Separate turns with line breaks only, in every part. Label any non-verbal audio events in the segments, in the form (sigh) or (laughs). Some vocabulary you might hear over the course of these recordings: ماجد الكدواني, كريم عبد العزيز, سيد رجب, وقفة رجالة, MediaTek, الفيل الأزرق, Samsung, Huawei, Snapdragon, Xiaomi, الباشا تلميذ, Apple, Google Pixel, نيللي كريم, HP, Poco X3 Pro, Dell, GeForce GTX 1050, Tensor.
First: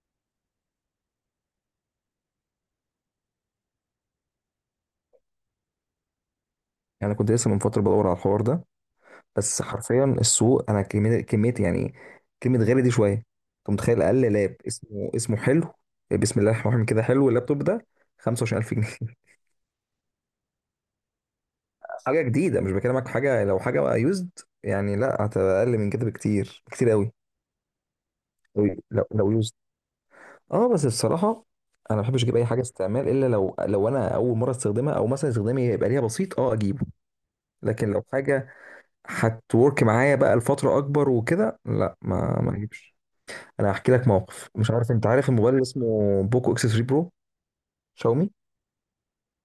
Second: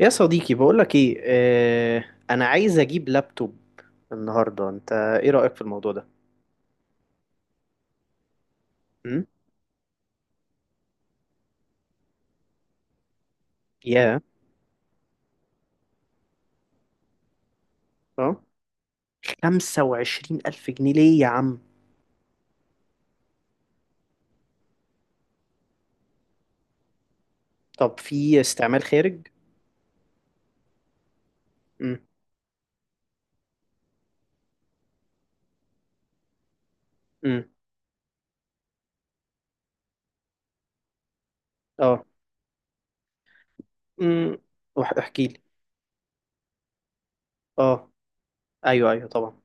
يا صديقي، بقولك ايه. انا عايز اجيب لابتوب النهارده. انت ايه رأيك في الموضوع ده؟
يعني انا كنت لسه من فتره بدور على الحوار ده.
امم.
بس حرفيا السوق انا كميه كميه، يعني كلمه غالي دي شويه. انت متخيل
يا.
اقل لاب اسمه حلو؟ بسم الله الرحمن الرحيم، كده حلو اللابتوب ده
اه.
25000 جنيه؟
25000 الف جنيه ليه يا عم؟
(laughs) حاجه جديده، مش بكلمك في حاجه لو حاجه بقى يوزد. يعني لا، هتبقى اقل من كده بكتير، كتير قوي.
طب في
لو
استعمال
لو
خارج؟
لو يوزد. اه بس بصراحه انا
امم.
ما بحبش اجيب اي حاجه استعمال، الا لو انا اول مره استخدمها، او مثلا استخدامي يبقى ليها بسيط اه اجيبه.
امم.
لكن لو حاجه هتورك معايا بقى لفترة أكبر وكده، لا
اه.
ما أجيبش. أنا هحكي لك
امم.
موقف. مش عارف أنت
احكي
عارف
لي.
الموبايل اللي اسمه بوكو إكس 3 برو؟
اه.
شاومي.
ايوه، ايوه، طبعا.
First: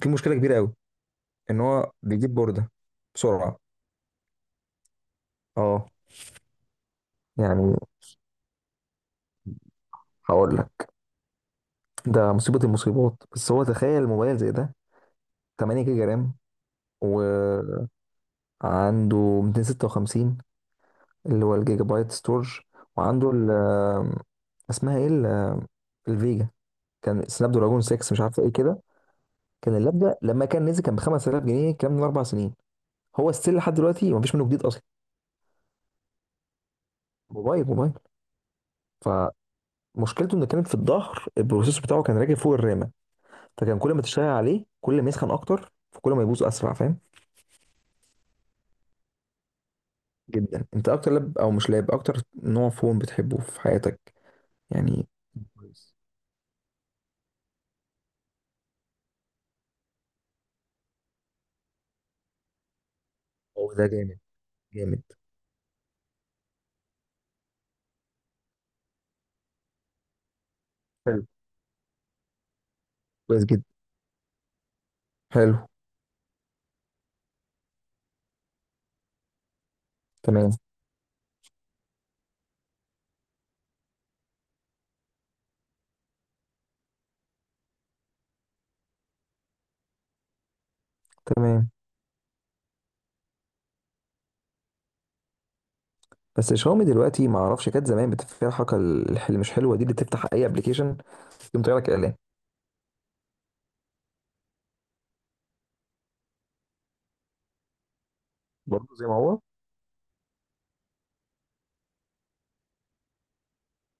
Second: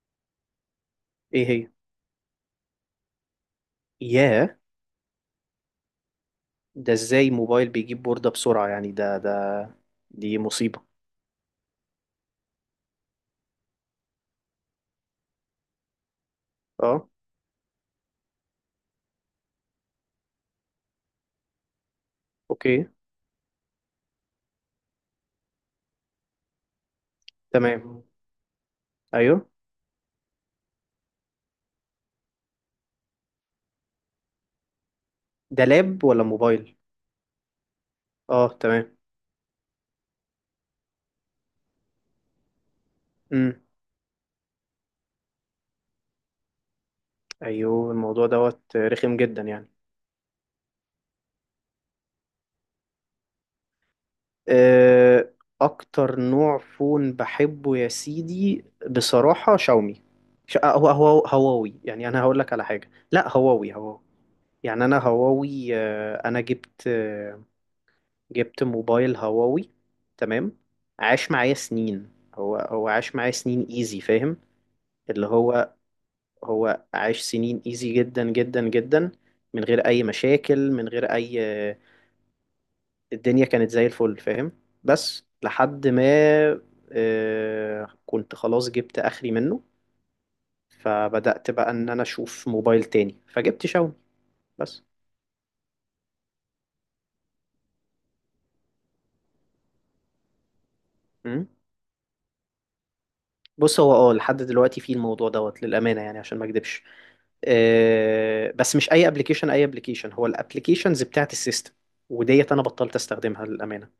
في مشكلة كبيرة أوي،
ايه
إن
هي؟
هو بيجيب بوردة بسرعة.
يا.
أه.
ده ازاي موبايل
يعني
بيجيب بوردة بسرعة؟ يعني ده دي
هقول
مصيبة.
لك، ده مصيبة المصيبات. بس هو تخيل موبايل زي ده 8 جيجا رام،
اه.
وعنده 256 اللي هو الجيجا بايت ستورج،
اوكي.
وعنده ال، اسمها ايه ال- الفيجا، كان سناب دراجون
تمام.
6 مش عارفه ايه كده.
ايوه.
كان اللاب ده لما كان نزل كان ب 5000 جنيه، الكلام ده من 4 سنين. هو ستيل لحد دلوقتي، مفيش منه جديد اصلا.
ده لاب ولا موبايل؟
موبايل موبايل.
اه، تمام.
فمشكلته انه كانت في الظهر البروسيسور بتاعه كان راكب فوق الرامه، فكان كل ما تشتغل عليه كل ما يسخن اكتر، فكل ما يبوظ اسرع، فاهم.
ايوه. الموضوع دوت رخم جدا يعني.
جدا. انت اكتر لاب، او مش لاب، اكتر نوع فون بتحبه في حياتك؟ يعني
آه،
كويس.
اكتر نوع فون بحبه يا سيدي، بصراحة، شاومي. هو هواوي. يعني انا هقول لك على حاجة. لا،
هو
هواوي
ده
هواوي.
جامد.
يعني انا
جامد.
هواوي. انا جبت موبايل هواوي. تمام.
حلو.
عاش معايا سنين. هو عاش معايا
كويس جدا.
سنين ايزي، فاهم؟ اللي
حلو.
هو عاش سنين ايزي، جدا جدا جدا، من غير اي
تمام.
مشاكل، من غير اي. الدنيا كانت زي الفل، فاهم؟ بس لحد ما كنت خلاص جبت اخري منه. فبدأت بقى
تمام.
ان انا اشوف موبايل تاني، فجبت شاومي. بس.
بس شاومي دلوقتي ما اعرفش، كانت زمان بتبقى فيها الحركه اللي مش حلوه دي، اللي تفتح اي ابلكيشن
مم.
يقوم طالع لك اعلان.
بص، هو لحد دلوقتي في الموضوع دوت، للأمانة يعني، عشان ما اكدبش. بس مش
برضه زي
اي
ما هو.
ابلكيشن، اي ابلكيشن. هو الابلكيشنز بتاعت السيستم وديت انا بطلت استخدمها، للامانه،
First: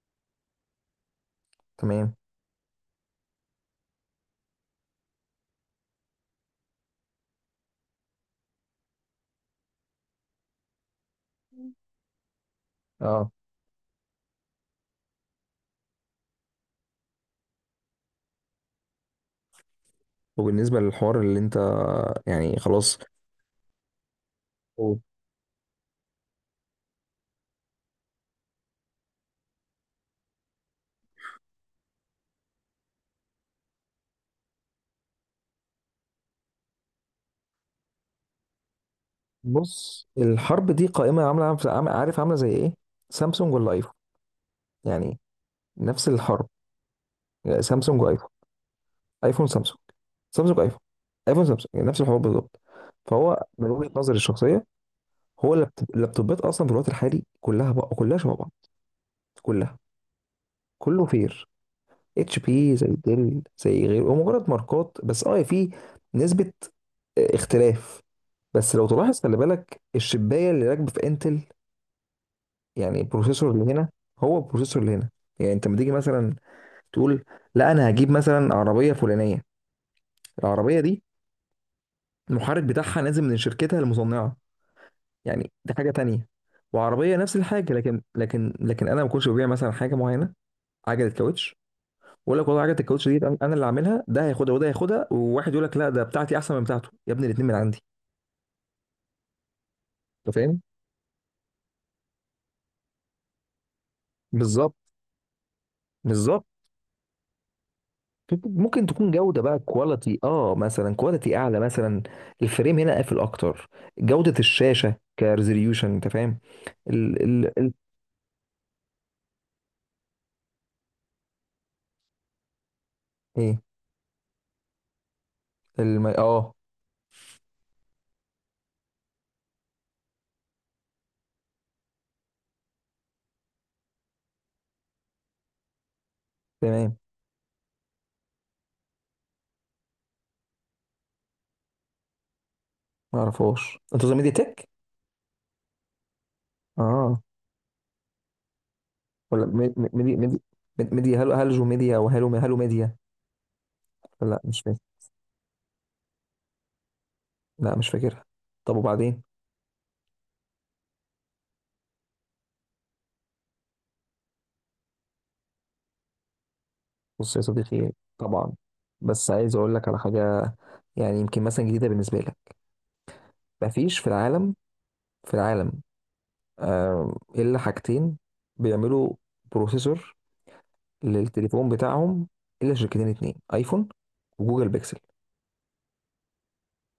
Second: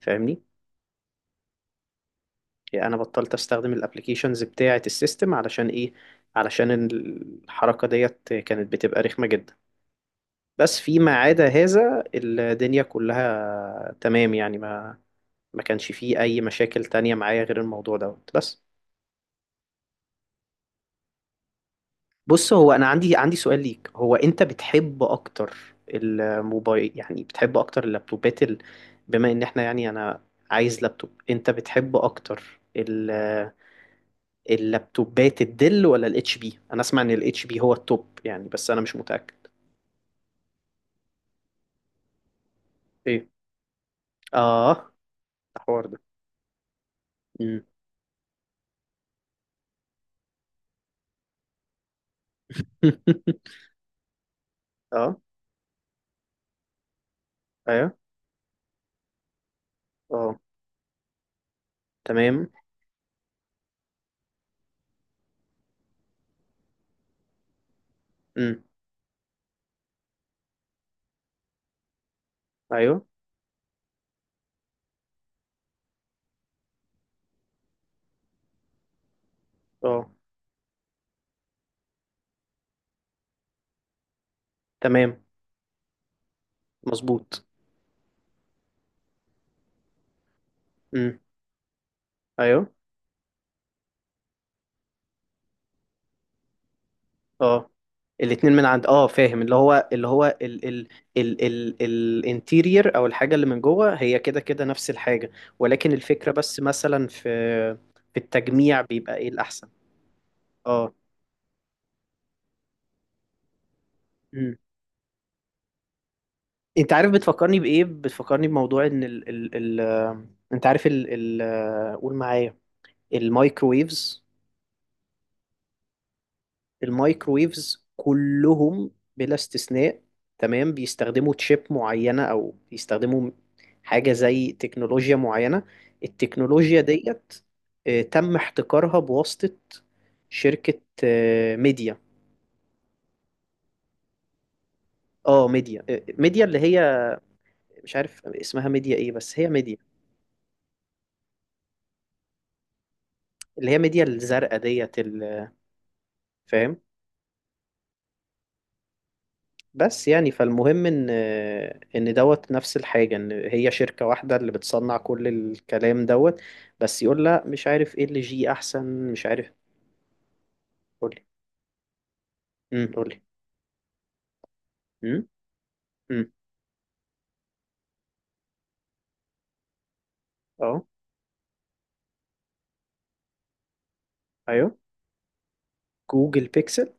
فاهمني؟
تمام.
يعني انا بطلت استخدم الابلكيشنز بتاعت السيستم علشان ايه؟ علشان الحركه ديت كانت بتبقى رخمه جدا. بس فيما عدا
مم.
هذا، الدنيا
اه.
كلها تمام يعني. ما كانش فيه أي مشاكل تانية معايا غير الموضوع دوت بس.
وبالنسبة للحوار اللي انت،
بص،
يعني
هو أنا
خلاص
عندي سؤال ليك. هو أنت
هو،
بتحب أكتر الموبايل؟ يعني بتحب أكتر اللابتوبات ال... بما إن إحنا، يعني، أنا عايز لابتوب، أنت بتحب أكتر ال... اللابتوبات الدل ولا الاتش بي؟ أنا أسمع إن الاتش بي هو التوب يعني، بس أنا مش متأكد.
بص الحرب دي قائمة عارف عاملة زي ايه؟
إيه؟
سامسونج ولا ايفون؟
آه.
يعني
الحوار ده.
نفس الحرب، يعني
مم.
سامسونج وايفون، ايفون سامسونج، سامسونج ايفون، ايفون سامسونج، يعني نفس الحوار بالظبط. فهو
(laughs)
من وجهة نظري الشخصية،
آه.
هو اللابتوبات اصلا في الوقت الحالي كلها، بقى
أيوه.
كلها شبه بعض. كلها.
آه.
كله فير. اتش
تمام.
بي زي ديل زي غيره، هو مجرد ماركات. بس اه في نسبة اختلاف.
امم.
بس لو تلاحظ، خلي بالك الشبايه اللي راكبه في انتل، يعني
ايوه.
البروسيسور اللي هنا هو البروسيسور اللي هنا. يعني انت لما تيجي مثلا تقول لا انا هجيب مثلا عربيه فلانيه،
اه،
العربيه دي المحرك بتاعها نازل من شركتها المصنعه،
تمام.
يعني دي حاجه تانية. وعربيه نفس
مظبوط.
الحاجه، لكن انا ما كنتش ببيع مثلا حاجه معينه، عجله
امم.
كاوتش، واقول لك والله
ايوه.
عجله الكاوتش دي أنا اللي عاملها، ده هياخدها وده هياخدها، وواحد يقول لك لا ده بتاعتي احسن من بتاعته، يا ابني الاثنين من
اه،
عندي.
الاتنين من عند، اه، فاهم. اللي هو، اللي
انت
هو،
فاهم؟
ال الانتيرير، او الحاجه اللي من جوه، هي كده كده
بالظبط.
نفس الحاجه. ولكن الفكره،
بالظبط.
بس مثلا، في التجميع
ممكن تكون
بيبقى ايه
جودة بقى،
الاحسن.
كواليتي اه
اه.
مثلا كواليتي اعلى مثلا، الفريم هنا قافل اكتر، جودة
امم.
الشاشة كريزوليوشن، انت فاهم.
انت عارف
ال
بتفكرني
ال ال
بايه؟ بتفكرني بموضوع ان ال ال ال انت عارف ال، ال، قول معايا،
ايه؟
المايكرويفز.
اه.
المايكرويفز كلهم بلا استثناء، تمام، بيستخدموا تشيب معينة، أو بيستخدموا حاجة زي تكنولوجيا معينة. التكنولوجيا
تمام.
ديت تم احتكارها بواسطة شركة ميديا.
ما اعرفهاش، انت قصدك ميديا تك؟
اه، ميديا ميديا اللي هي،
اه.
مش عارف اسمها ميديا ايه، بس
ولا
هي ميديا
ميديا هلو، ميديا، او هلو ميديا.
اللي هي ميديا
لا
الزرقاء
مش فاكر.
ديت، ال-، فاهم؟
لا مش فاكرها. طب وبعدين؟
بس يعني، فالمهم ان دوت نفس الحاجه، ان هي شركه واحده اللي بتصنع كل الكلام دوت. بس يقول
بص يا
لا مش
صديقي،
عارف ايه اللي جي
طبعا،
احسن، مش
بس
عارف.
عايز اقول لك على حاجة، يعني
قولي.
يمكن مثلا جديدة بالنسبة لك.
امم، قولي.
مفيش في العالم،
امم.
في العالم،
امم.
إلا حاجتين بيعملوا بروسيسور
اه.
للتليفون بتاعهم، إلا شركتين اتنين، أيفون وجوجل
ايوه.
بيكسل.
جوجل بيكسل.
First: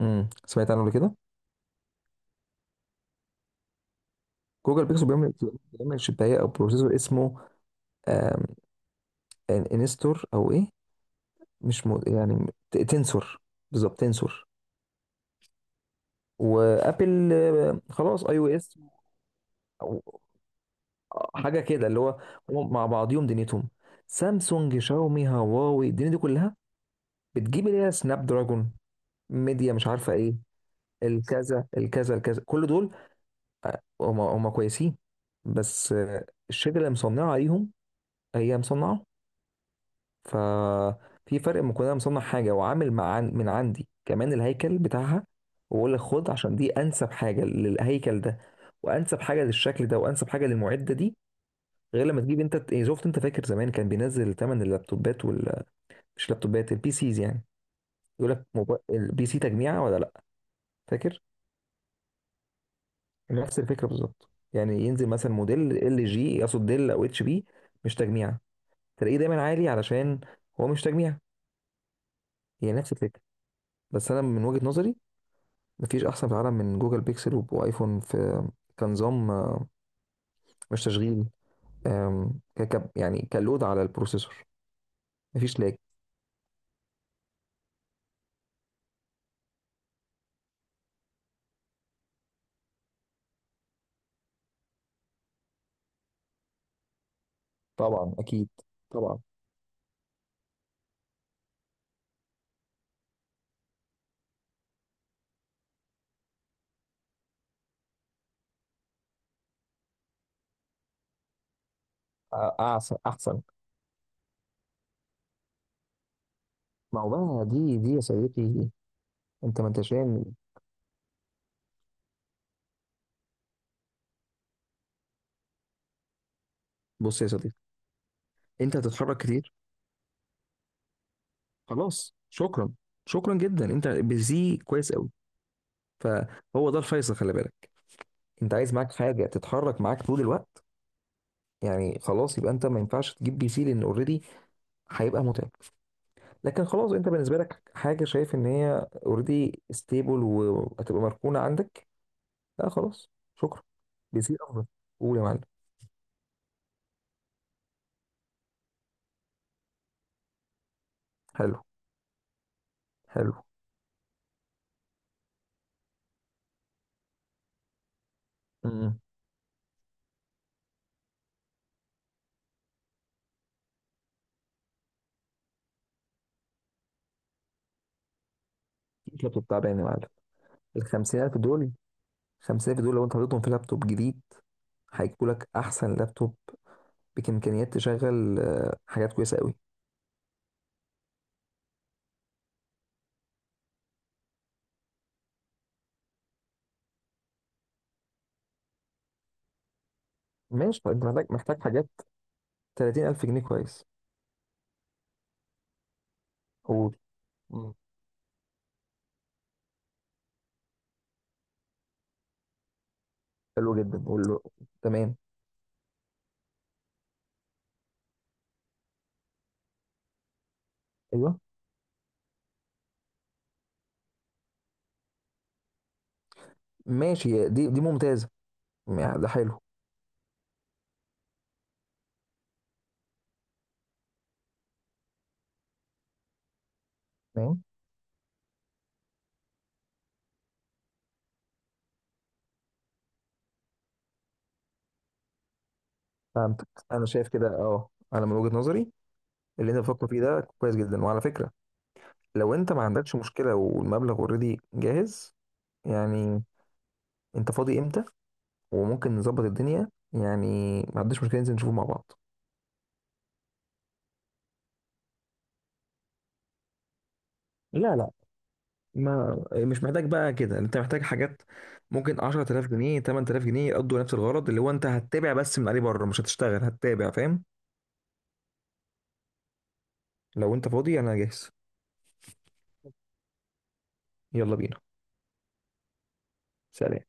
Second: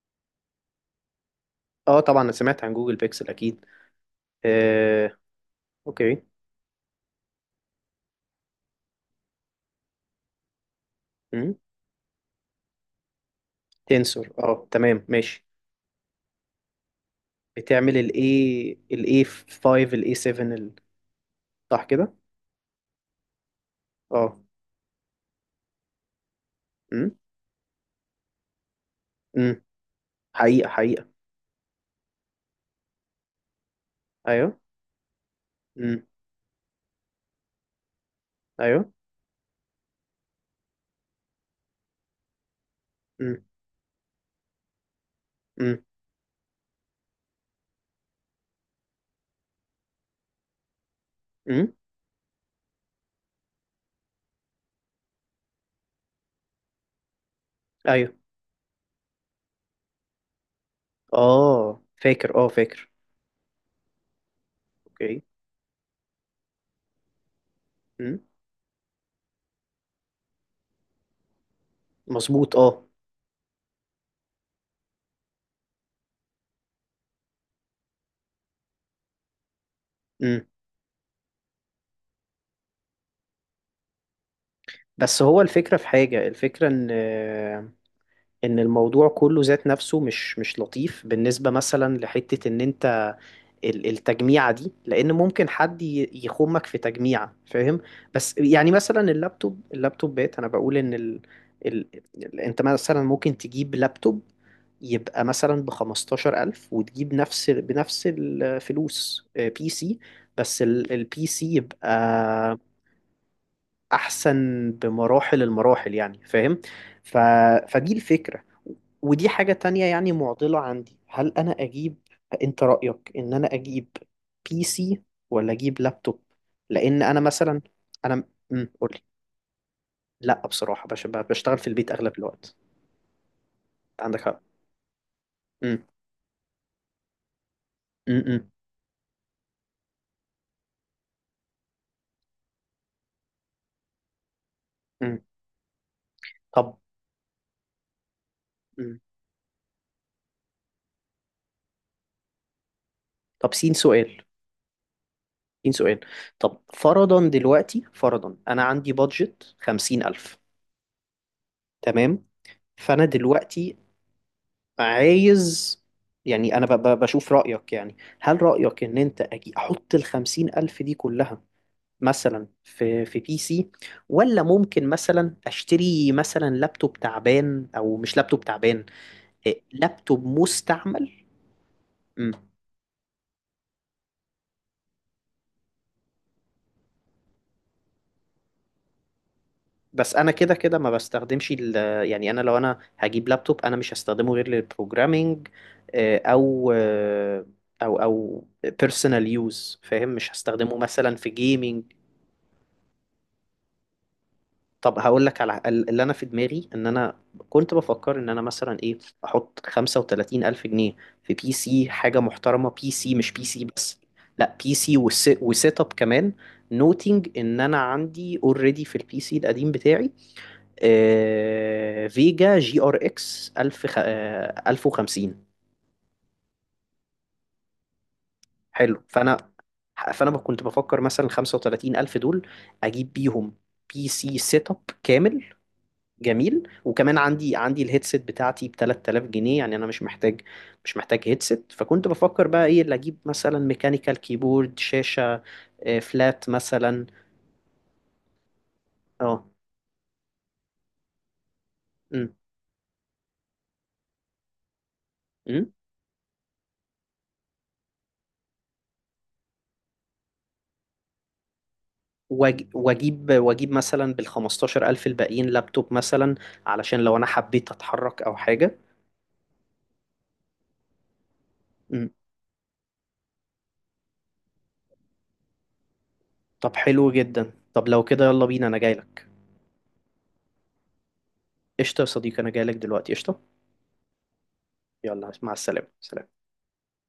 سمعت عنه قبل كده.
اه، طبعا انا سمعت عن جوجل بيكسل اكيد.
جوجل بيكسل
آه.
بيعمل، بيعمل
اوكي.
شباية أو بروسيسور اسمه، آم، انستور أو إيه،
امم.
مش مو، يعني تنسور. بالظبط
تنسور،
تنسور.
اه، تمام، ماشي.
وأبل
بتعمل
خلاص أي أو
الاي
إس
الاي 5،
أو
الاي 7، ال-،
حاجة
صح
كده، اللي
كده.
هو هم مع بعضيهم دنيتهم.
اه.
سامسونج، شاومي، هواوي، الدنيا دي كلها
امم.
بتجيب اللي هي سناب دراجون،
امم.
ميديا مش عارفة إيه،
حقيقه، حقيقه.
الكذا الكذا الكذا، كل دول هم هم
ايوه.
كويسين. بس
امم.
الشركه اللي مصنعه عليهم هي
ايوه.
مصنعه، ففي فرق ما كنا مصنع حاجه، وعامل مع
امم.
من عندي كمان الهيكل بتاعها،
إمم.
واقول لك خد، عشان دي انسب حاجه للهيكل ده، وانسب حاجه للشكل ده، وانسب حاجه للمعده دي.
امم.
غير لما تجيب انت إيه، شفت انت فاكر زمان كان بينزل ثمن اللابتوبات وال، مش لابتوبات، البي سيز يعني،
ايوه.
يقول لك البي سي تجميعه ولا لا، فاكر؟
اه، فاكر، اه، فاكر.
نفس الفكره بالظبط، يعني ينزل
اوكي.
مثلا موديل ال جي، يقصد ديل او اتش بي، مش
امم.
تجميع، تلاقيه دايما عالي علشان هو مش تجميع.
مظبوط،
هي
اه.
نفس الفكره. بس انا من وجهه نظري، مفيش احسن في العالم من جوجل بيكسل وايفون في، كنظام
امم.
مش تشغيل، يعني كلود على البروسيسور،
بس هو
مفيش لاج.
الفكره في حاجه، الفكره ان الموضوع كله ذات نفسه مش لطيف بالنسبة، مثلا، لحتة ان انت ال- التجميعة دي، لان ممكن حد ي- يخمك في تجميعة، فاهم؟
طبعا
بس
اكيد.
يعني مثلا
طبعا
اللابتوب، اللابتوبات، انا بقول ان ال... ال... ال- انت مثلا ممكن تجيب لابتوب يبقى مثلا بخمستاشر ألف، وتجيب نفس بنفس الفلوس بي سي، بس البي سي يبقى
احسن. احسن.
احسن بمراحل، المراحل يعني، فاهم.
ما هو،
ف...
بقى دي
فدي
دي يا
الفكرة.
صديقي،
ودي حاجة
انت ما
تانية
انتش
يعني،
فاهم.
معضلة عندي، هل انا اجيب؟ انت رأيك ان انا اجيب بي سي ولا اجيب لابتوب؟ لان انا
بص يا صديقي،
مثلا انا... امم،
انت
قولي.
هتتحرك كتير؟
لا، بصراحة، بشتغل في البيت
خلاص
اغلب الوقت.
شكرا. شكرا جدا، انت
عندك حق.
بزي كويس قوي.
امم.
فهو ده الفيصل، خلي بالك.
امم.
انت عايز معاك حاجه تتحرك معاك طول الوقت، يعني خلاص يبقى انت ما ينفعش تجيب PC، لان اوريدي
امم.
هيبقى متعب. لكن
طب.
خلاص انت بالنسبه لك حاجه شايف ان هي
امم.
اوريدي ستيبل، وهتبقى مركونه عندك. لا خلاص
طب،
شكرا.
سين
بي
سؤال،
سي افضل. قول يا معلم.
سين سؤال. طب فرضا دلوقتي، فرضا انا عندي بادجت خمسين الف.
حلو.
تمام. فانا
حلو.
دلوقتي عايز، يعني انا بشوف رأيك. يعني هل رأيك ان
امم
انت أجي احط الخمسين الف دي كلها مثلا في بي سي، ولا ممكن مثلا اشتري مثلا لابتوب تعبان، او مش لابتوب تعبان،
لابتوب
إيه،
تعبان يا معلم.
لابتوب
ال
مستعمل.
50000 دول،
مم.
50000 دول لو انت حطيتهم في لابتوب جديد هيجيبوا لك احسن لابتوب، بامكانيات تشغل حاجات كويسه قوي.
بس انا كده كده ما بستخدمش ال-. يعني انا لو انا هجيب لابتوب، انا مش هستخدمه غير للبروجرامينج آه، او آه، او بيرسونال يوز، فاهم. مش هستخدمه
ماشي. طب انت
مثلا
محتاج،
في جيمنج.
حاجات 30 ألف جنيه، كويس.
طب هقول لك على ال- اللي انا في دماغي، ان
قول.
انا
مم.
كنت بفكر ان انا مثلا ايه، احط 35 الف جنيه في بي سي حاجه محترمه. بي سي مش بي سي
حلو جدا،
بس،
قول له.
لا بي سي
تمام.
وسيت اب كمان. نوتنج ان انا عندي اوريدي في البي سي القديم بتاعي
أيوه.
آه فيجا جي ار اكس 1000، خ-، 1050.
ماشي دي ممتازة.
حلو.
يعني ده
فانا
حلو.
فانا كنت بفكر مثلا 35 الف دول، اجيب بيهم بي سي سيت اب كامل. جميل. وكمان عندي
تمام.
عندي الهيدسيت بتاعتي ب 3000 جنيه، يعني انا مش محتاج هيدسيت. فكنت بفكر بقى ايه اللي اجيب، مثلا ميكانيكال كيبورد، شاشة فلات
فهمتك،
مثلا.
أنا شايف كده أه، أنا من وجهة نظري
اه.
اللي أنت بتفكر فيه ده كويس جدا، وعلى فكرة
امم.
لو أنت ما عندكش مشكلة والمبلغ أوريدي جاهز،
امم.
يعني أنت فاضي إمتى؟ وممكن نظبط الدنيا، يعني ما عنديش مشكلة ننزل نشوفه مع بعض.
واجيب مثلا بال 15000 الباقيين لابتوب، مثلا علشان لو انا حبيت
لا، لا.
اتحرك او حاجة.
ما مش محتاج بقى كده، انت محتاج حاجات
امم.
ممكن 10000 جنيه 8000 جنيه يقضوا نفس الغرض، اللي هو انت هتتابع بس من عليه بره، مش هتشتغل
طب حلو
هتتابع، فاهم.
جدا. طب لو كده يلا بينا، انا جاي لك.
لو انت فاضي انا جاهز.
قشطة يا صديقي، انا جاي لك دلوقتي. قشطة.
يلا بينا.
يلا، مع السلامة. سلام.
سلام.